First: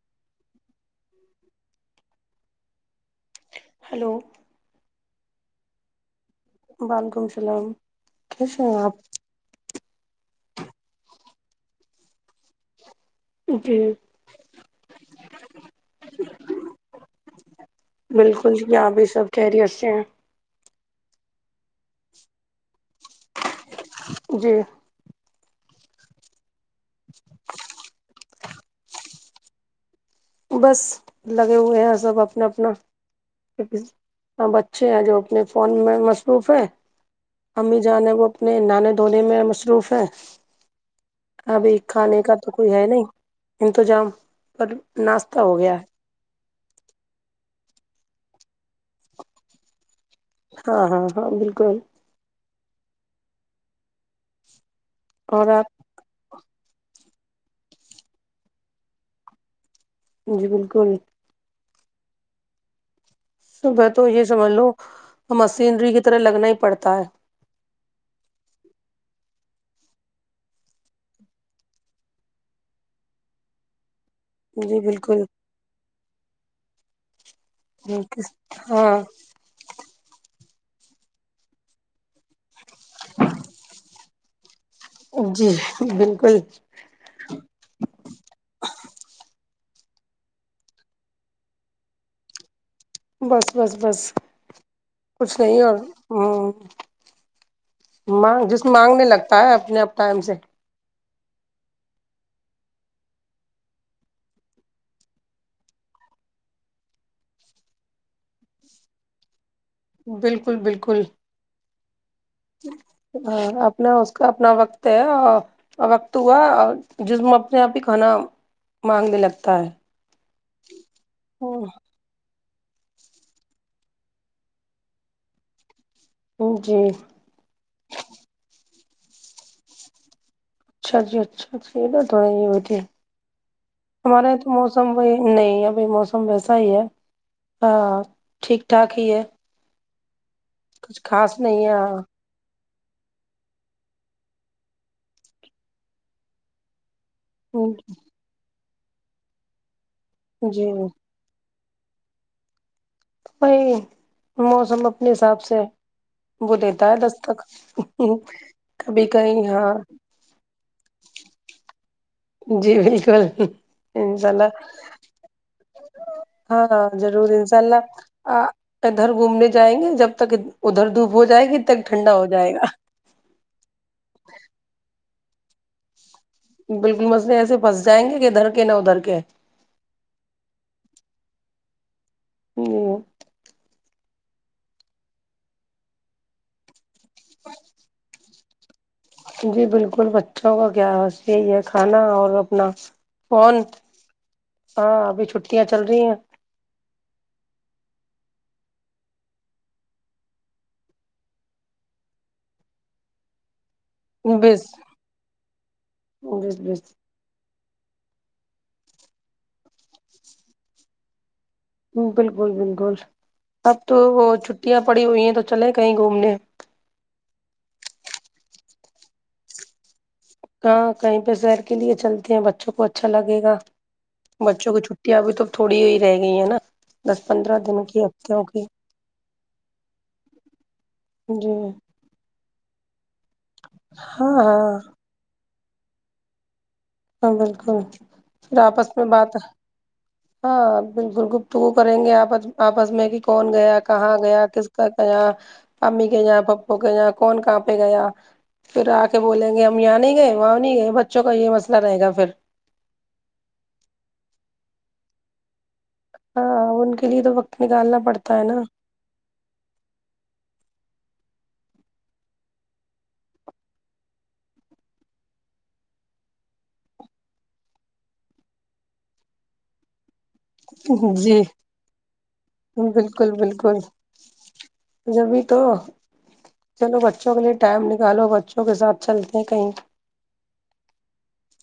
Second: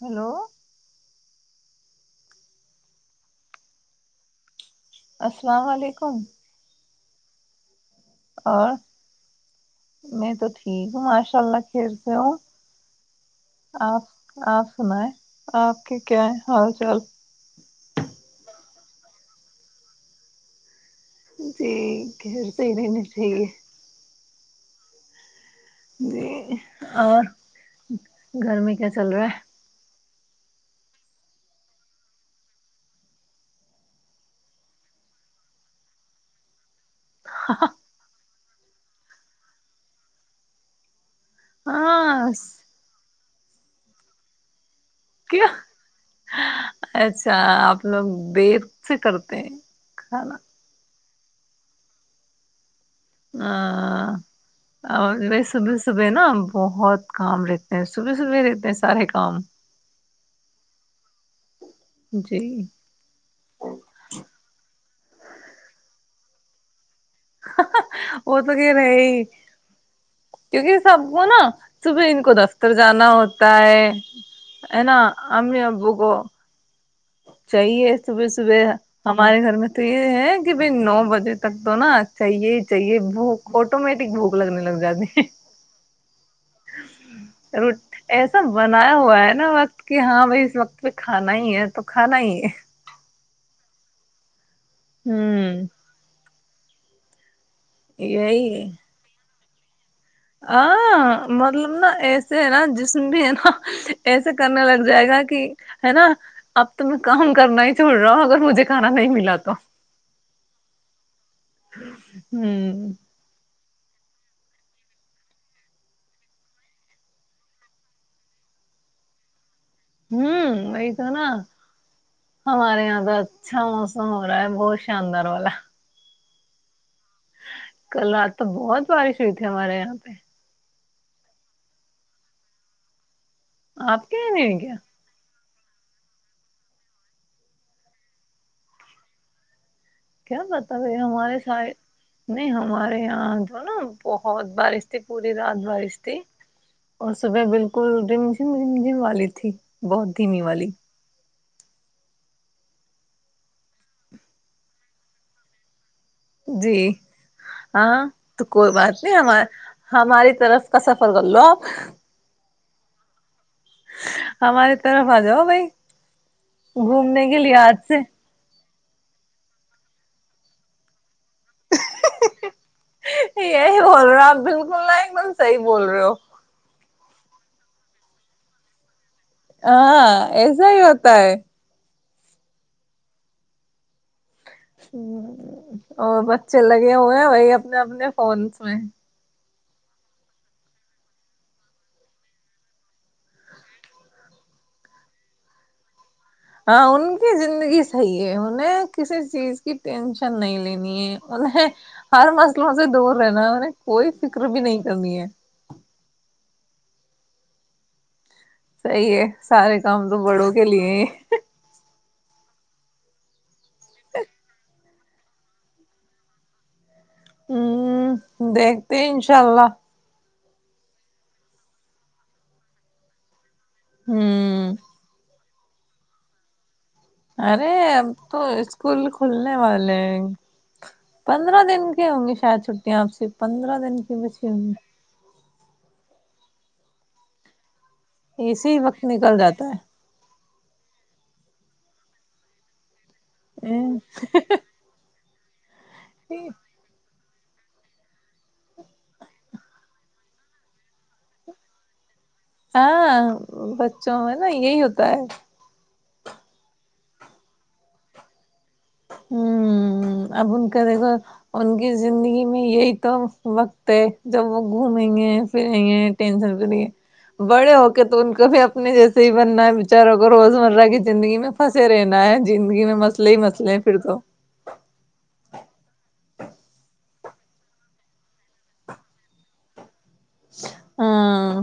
hello [unintelligible] hello [unintelligible] السلام علیکم وعلیکم السلام کیسے اور ہیں آپ [unintelligible] میں تو ٹھیک ہوں ماشاء اللہ خیر سے ہوں جی آپ آپ سنیں آپ کے کیا ہے حال چال [unintelligible] بالکل جی آپ یہ سب کہہریی سے ہیں ٹھیک ہے صحی رہ نہیں صحیح ہے [unintelligible] جی [unintelligible] جی اور گرمی کیا چل رہا ہے [unintelligible] بس لگے ہوئے ہیں سب اپنا اپنا سب بچے ہیں جو اپنے فون میں مصروف ہے امی جانے وہ [unintelligible] اپنے نانے دونے میں مصروف ہے [unintelligible] ابھی کھانے ہاں کا تو کوئی ہے نہیں انتظام پر [unintelligible] ناشتا کیا ہو گیا ہے [unintelligible] اچھا آپ لوگ دیر سے کرتے ہیں [unintelligible] ہاں ہاں ہاں بالکل [unintelligible] ہ [unintelligible] اور یہ سب سب نا [unintelligible] بہت کام رہتے ہیں صبح صبح رہتے ہیں سارے کام [unintelligible] جی بالکل [unintelligible] جی [unintelligible] صبح تو یہ سمجھ لو مشینری کی طرح لگنا ہی پڑتا ہے وہ تو گ رہے ہی کیونکہ سب کو نا صبح ان کو دفتر جانا ہوتا ہے [unintelligible] جی ا ن بالکل امی ب کوو چاہیے صبح صبح ہاں ہمارے گھر میں تو یہ ہے بائی نو بجے تک تو نا چاہیے ہی چاہیے بھوک آٹومیٹک بھوک لگنے لگی جی بالک ر ایسا بنا [unintelligible] بنایا ہوا ہے نا وقت کہ ہاں بھائی اس وقت پہ کھانا ہی ہے تو کھانا ہی ہے [unintelligible] بس بس بس کچھ نہیں ہوں اور ہوں ہ [unintelligible] مانگ جس مانگنے لگتا پ آ اپنا آ [unintelligible] مطلب نا ایسے ہے نا جس میں بھی ہے نا ایسے کرنے لگ جائے گا کہ ہے نا اب تو میں کام کرنا ہی چھوڑ رہا ہوں اگر مجھے کھانا نہیں ملا تو بالکل بالکل ہوں ہ آپ اپنا اس کا اپنا وقت ہے اور وقت ہوا اور جسم اپنے آپ ہی کھانا مانگنے لگتا ہے ہوں وہ تو نا ہوں ہمارے یہاں تو اچھا موسم ہو رہا ہے بہت شاندار والا جی کل رات تو بہت بارش ہوئی تھی ہمارے یہاں پہ اچھا جی اچھا اچ یہ تو توڑ یہ بتی ہے آپ کے ہمارے یہاں تو نہیں ہوئی کیا موسم وہ نہیں ب موسم ویسا ہی ہے ہاں ٹھیک ٹھاک ہی ہے کیا بتا ب کچھ ہمارے خاص شا نہیں ہے ہاں نہیں ہم ہمارے یہاں جو نا بہت بارش تھی پوری رات بارش تھی اور صبح بالکل اٹ مج م والی تھی بہت دھیمی جی والی وہی موسم اپنے حساب سے وہ جی دیتا ہے دستک ہاں تو کوئی بات کبھی نہیں ہم کہیں ہاں ہماری طرف کا سفر کر لو آپ جی بالکل انشاء اللہ ہماری طرف آ جاؤ بھائی ہاں گھومنے ضرور کے لیے انشاء ہج سے اللہ ادھر گھومنے جائیں گے جب تک ادھر دھوپ ہو جائے گی تک ٹھنڈا ہو جائے گا یہی بول رہے آپ بالکل نا ایک دم صحیح بول رہے ہو بالکل مسئے ایسے پھنسائیںے کہ ادھر کے ن ادھر کے ہے ہاں ایسا ہی ہوتا ہے ہ [unintelligible] ہ اور بچے لگے ہوئے ہیں وہی اپنے اپنے فونس میں جی بالکل بچوں کا کیا یہی ہے کھانا اور اپنا فون ہاں ابھی چھٹیاں چل رہی ہیں ہاں ان کی زندگی صحیح ہے انہیں کسی چیز کی ٹینشن نہیں لینی ہے انہیں ہر مسئلوں سے دور رہنا انہیں کوئی فکر بھی بس نہیں کرنی ہے [unintelligible] صحی ہے سارے کام تو بڑوں کے لیے ہی بالکل بالکل اب تو وہ چھٹیاں پڑی ہوئی ہیں تو چلے کہیں گھومنے ہوں دیکھتے انشاء اللہ ہاں کہیں پہ سر کے لیے چلتے ہیں بچوں کو اچھا لگے گا بچوں ہوں کی چھٹی ابھی تو تھوڑی ہو رہ گئی ہے نا دس پندرہ ارے دن کی تو ہفتےوں کی اسکول کھلنے والے جی پندرہ دن کے ہوں گے شاید سپ پندرہ دن کی ہاں بچی ہوئی ہاں ہاں بالکل پھر اسی آپس وقت میں نکل بات جاتا ہے ہاں بالکل گپت وہ کریں گے آپ آپس میں کہ کون گیا ہے کہاں گیا کس کا گ امی کےا پپو کےا کون کہاں پہ گیا پھر آ کے بولیں گے ہم یہاں نہیں گئے وہاں نہیں گئے بچوں کا یہ مسئلہ رہے گا پھر ہاں بچوں میں نا یہی ہوتا ہے ہاں ان کے لیے تو وقت نکالنا پڑتا ہے نا ہ اب ان کا دیکھو ان کی زندگی میں یہی تو وقت ہے جب وہ گھومیں گے پھریں گے ٹینشن پ نہیں بڑے ہو کے تو ان کو بھی اپنے جیسے ہی بننا ہے بچاروں روز مرہ کی زندگی جی میں پنسے رہنا ہے زندگی میں مسلے ہی ب مسئ کوئی جبھی تو چلو بچوں کےلئے ٹائم نکالو بچوں کے ساتھ چلتے ہیں کہیں ہاں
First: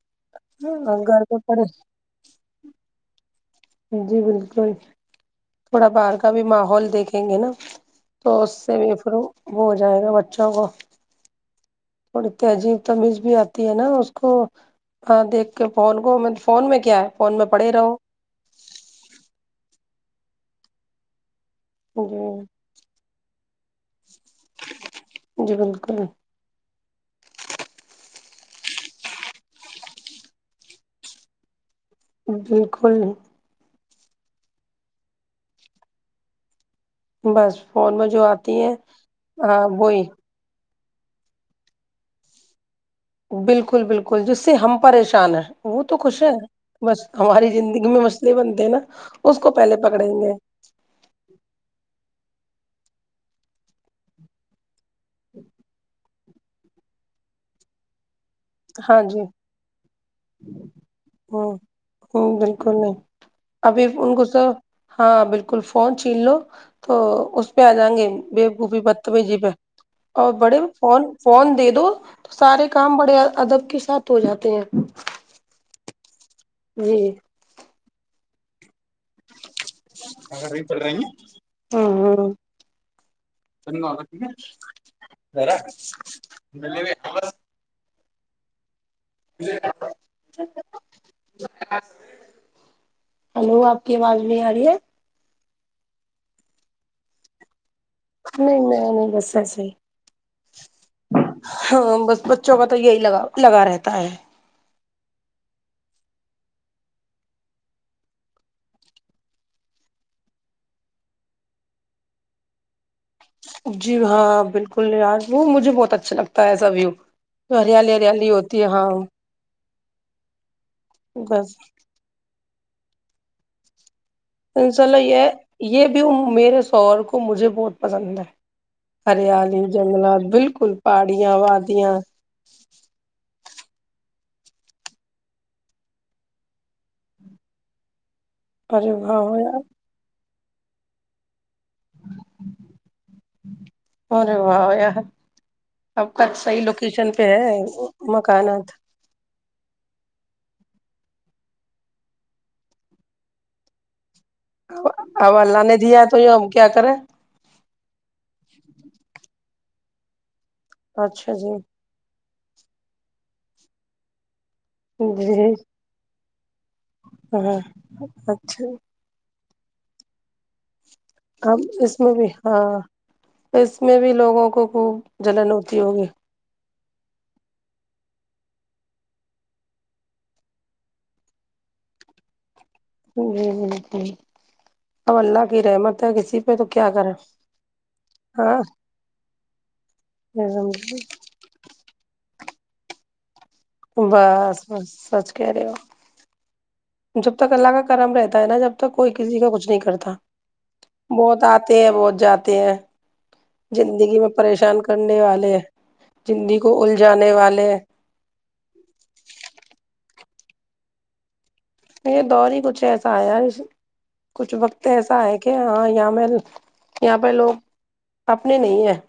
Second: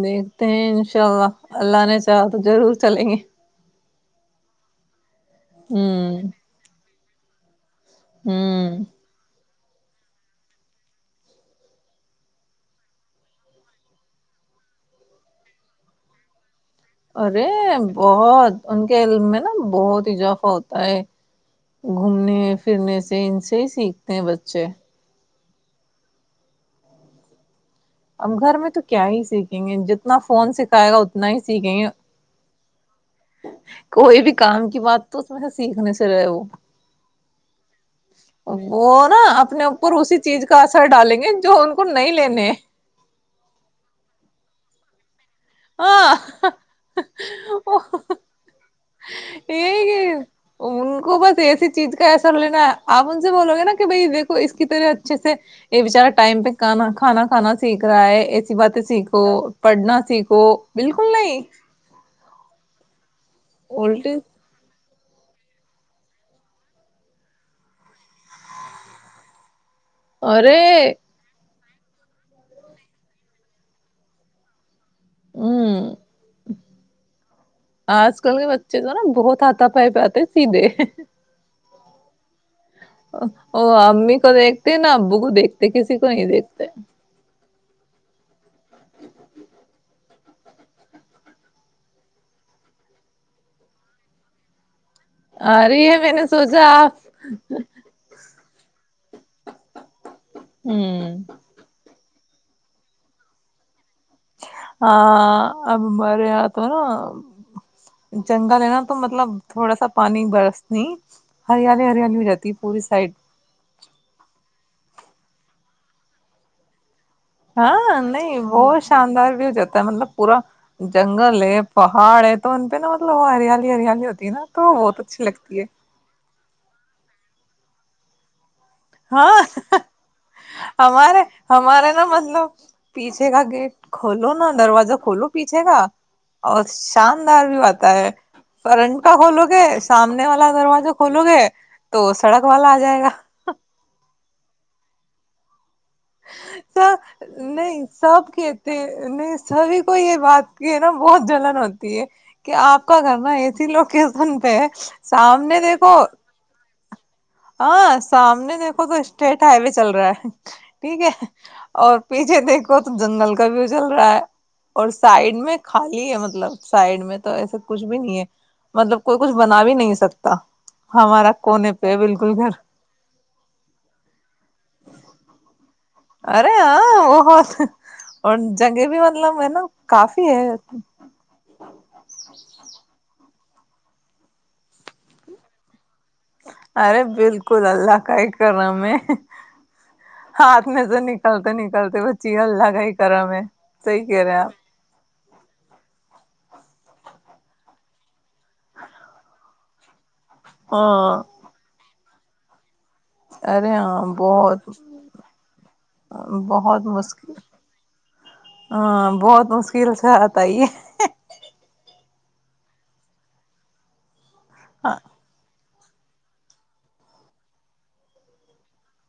نہیں انشاء گھر اللہ پہ پڑے اللہ نے چاہا تو ضرور چلیں گے جی بالکل تھوڑا باہر ہوں کا بھی ماحول دیکھ ہیں گ نا تو اس سے ہوں بھی پھروں وہ ہو جائے گا بچوں کو تھوڑی تہذیب تمیز بھی آتی ہے نا اس کو ہاں دیکھ کے فون کو میں فون کیا ہے فون میں ارے پڑے رہو بہت ان کے علم میں نا بہت اضافہ ہوتا ہے گھومنے جی پھرنے سے ان سے سیکھتے ہیں بچے جی بالکل ہم گھر میں تو کیا ہی سیکھیں گے جتنا فون سکھائے گا اتنا ہی سیکھیں گے بالکل کوئی بھی کام کی بات تو اس میں سے سیکھنے سے رہے وہ بس فون میں جو آتی ہیں وہ نا ہاں اپنے اوپر وہی اسی چیز کا ر ڈالیں گے جو ان کو نہیں لینے ہیں بالکل بالکل جس سے ہم پریشان ہیں وہ تو ہاں خوش ہے بس ہماری زندگی میں مسئلے بنتے ہیں نا اس کو یہ پہلے پکڑیں یہ گے ان کو بس ایسی چیز کیسر لینا ہے آپ ان سے بولو گے نا کہ بھائی دیکو اس کی طرح سے یہ بچار ٹائم پہ کانا کھانا کھا سیکھ رہا ہے بات ہاں جی سیکھو پڑھنا ٹھیک ہو بالکل نہیں کر ابھی ان الٹی کو س ہاں بالکل فون چھین لو تو اس پہ آ جائیں گے بےقوفی پتمی جی پہ اور ارے بڑے فون فون دے دو تو سارے کام بڑے ادب کے ساتھ ہو جاتے ہیں ہوں [inaudible] ہوں [inaudible] جی [inaudible] آج کل کے بچ چز نا بہت آتا پائی پ آتے سیدھے ہاں ہاں وہ امی کو دیکھتے نہ ابو کو دیکھتے کسی کو نہیں دیکھتے ہلو آپ کی آواز نہیں آ رہی ہے [inaudible] ارے ہے میں نے سوچا آپ نہیں میں نہیں بساس ہی ہوں ہاں ب بچوں کا تو یہی لگا لگا رہتا ہے ہاں اب ہمارے یہاں تو نا جنگل ہے نا تو مطلب تھوڑا سا پانی برس نہیں ہریالی ہریالی ہو جاتی ہے پوری سائڈ جی ہاں بالکل وہ مجھے بہت اچھا لگتا ہے ایسا ویو ہریالی ہاں ہریالی نہیں ہوتی ہے بہت ہاں شاندار بھی ہو جاتا مطلب پورا جنگل بس پہاڑ تو ان پہا مطلب وہ ہریالی ہریالی ہو انسلو یہ یہ بھی میرے سور کو وہ مجھے بہت پسند ہے ہاں ہریالی جنگلات بالکل ہمارے پہاڑیاں ہمارے وادیاں نا مطلب پیچھے کا گیٹ کھولو نا دروازہ کھولو پیچھے کا اور شاندار بھی آتا ہے ارے فرنٹ کا واہ کولو گے یار سامنے والا دروجہ کھولو گے تو سڑک والا آ جائے گا اور واہ ہویا اب کا صحیح لوکیشن پہ ہے نہیں سب کہتے مکانات نہیں سبھی کو یہ بات کی نا بہت جلن ہوتی ہے کہ آپ کا گھر نا ایسی لوک اب اللہ نے دیا ہے تو یہ ہم کیا کریں [unintelligible] ہاں سامنے دیکھو تو اسٹیٹ ہائی وے چل رہا ہے ٹھیک ہے اچھا جی اور پیچھے دیکھو تو جنگل کا وو چل رہا ہے اور سائڈ جی میں خالی ہے مطلب مطلب سائڈ میں تو ایسے ہاں کچھ بھی نہیں ہے اچھا مطلب کوئی کچھ بنا بھی نہیں سکتا ہمارا اب کونے پہ اس میں بھی بالکل گھر ہاں اس میں بھی لوگوں کو خوب جلن ہوتی ہے اوررے ہاں وہت اور جگے بھی مطلب ہے نا کافی ہے جی ج ج ا اللہ کی رحمت ہے کسی پہ تو کیا ارے کریں بالکل اللہ کا ہی کر رہا میں ہاتھ ہاں میں سے نکلتے نکلتے بچے چیل لگائی کرا میں بس بس سچ کر ہو جب تک اللہ کا کرم رہتا ہے نا جب تک کوئی کسی کا کچھ نہیں کرتا ہاں بہت آتے ہیں بہت جاتے ہیں ارے ہاں زندگی میں بہت پریشان کرنے والے زندگی بہت کو مشکل الجھانے والے ہاں بہت مشکل سے پائی ہے یہ دور ہی کچھ ایسا آیا کچھ وقت ایسا ہے کہ ہاں یہاں میں یہاں پہ لوگ اپنے نہیں ہیں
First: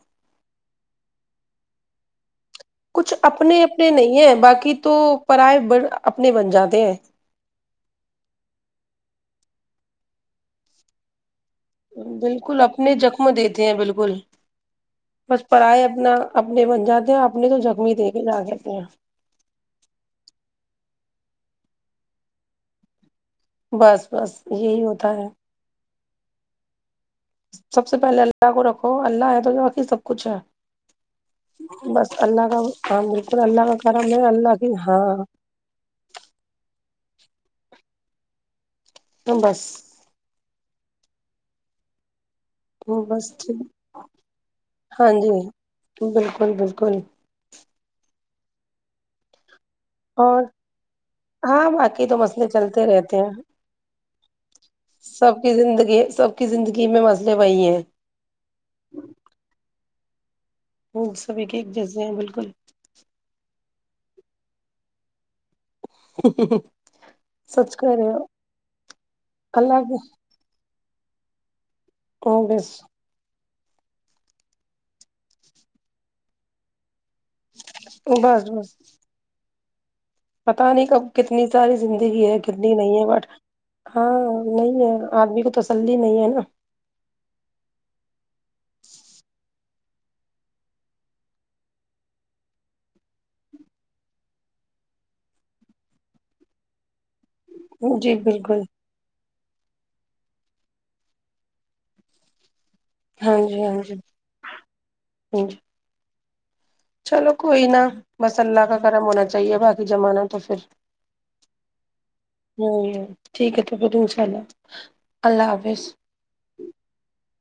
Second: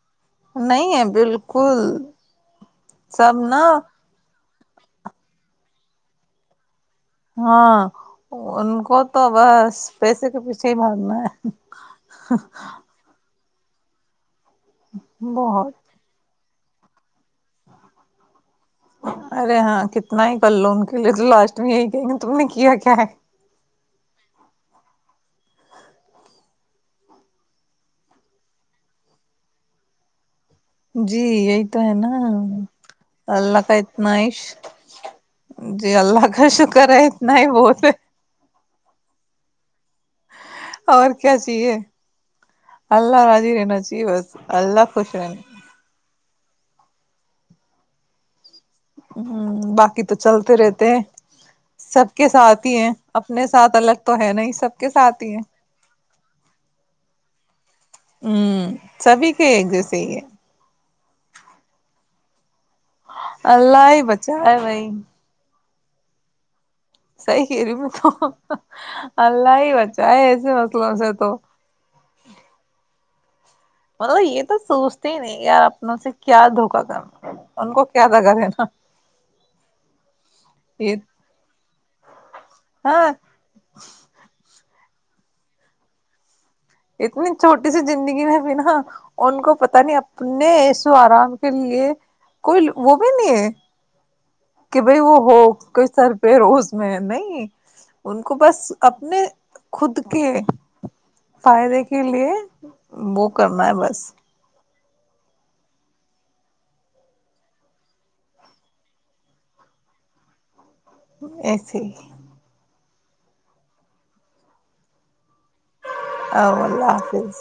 نہیں ہے بالکل کچھ سب اپنے نا اپنے نہیں ہیں باقی کہ تو پرائے بڑ اپنے بن جاتے ہیں [unintelligible] ہاں ان کو تو بس پیسے کے پیچھے ہی باگنا ہے بالکل اپنے زخم دے د [unintelligible] اے ہیں بالکل [unintelligible] بس پڑ بہت ہے اپنا [unintelligible] اپنے بن جاتے ہیں آپ [unintelligible] ارے ہاں کتنا ہی کر لو ان [unintelligible] پہلے تو لاسٹ میں یہ کہیں گے تم نے کیا کیا ہے [unintelligible] بس بس یہی ہوتا ہے [unintelligible] سب سے پہلے اللہ کو رکھو اللہ ہے توقی سب کچھ ہے جی یہی تو ہے نا بس اللہ کا ہاں بالکل اللہ کا کرم اتنا ہے عش اللہ کی ہاں جی اللہ کا شکر ہے نہیں بہت [unintelligible] ہ بس [unintelligible] اور کیا چاہیے [unintelligible] اللہ بس راضی ٹھیک رہ ناچی بس اللہ ہاں خوش رہ جی بالکل بالکل [unintelligible] ہوں [inaudible] باقی تو اور چلتے رہتے ہیں ہاں باقی سب تو کے مسئلے ساتھ ہی چلتے ہیں رہتے اپنے ساتھ الگ تو ہے ن سب کے ساتھ ہی سب ہیں کی زندگی سب کی زندگی میں مسئلے وہی ہیں ہ سبھی کے پ ہے [unintelligible] وہ سبھی کے ایک جزے ہیں بالکل اللہ ہی بچائے بائی [inaudible] صحیح کر رہی سچ میں کہہ رہے ہو تو اللہ ہی بچائے ہے ایسے مسئلوں سے [unintelligible] تو [unintelligible] کگس [unintelligible] مطلب یہ تو سوچتے ہی نہیں یار اپنوں سے کیا دھوکا کرنا ان کو کیا لگا بس دینا [unintelligible] بس پتا نہیں یہ کب کتنی ساری زندگی ہے کہ [unintelligible] سنی نہیں ہے ہاں بٹ ہاں نہیں ہے [unintelligible] آدمی کو تس ہی نہیں ہے نا [unintelligible] اتنی چھوٹی سی زندگی میں بھی نا ان کو پتا نہیں اپنےیسو آرام کے لیے کوئی وہ بھی نہیں ہے [unintelligible] کہ بھائی وہ ہو کوئی سر پہ روز میں نہیں نا جی ان کو بس بالکل اپنے [unintelligible] خود کے فائدے کے لیے [unintelligible] وہ کرنا ہے بس [unintelligible] ہ چلو کوئی نا بس اللہ کا کرم ہونا چاہیے باقی زمانہ تو پھر ایسے ہی ٹیک ہے تو بد چءال ا اللہ حافظ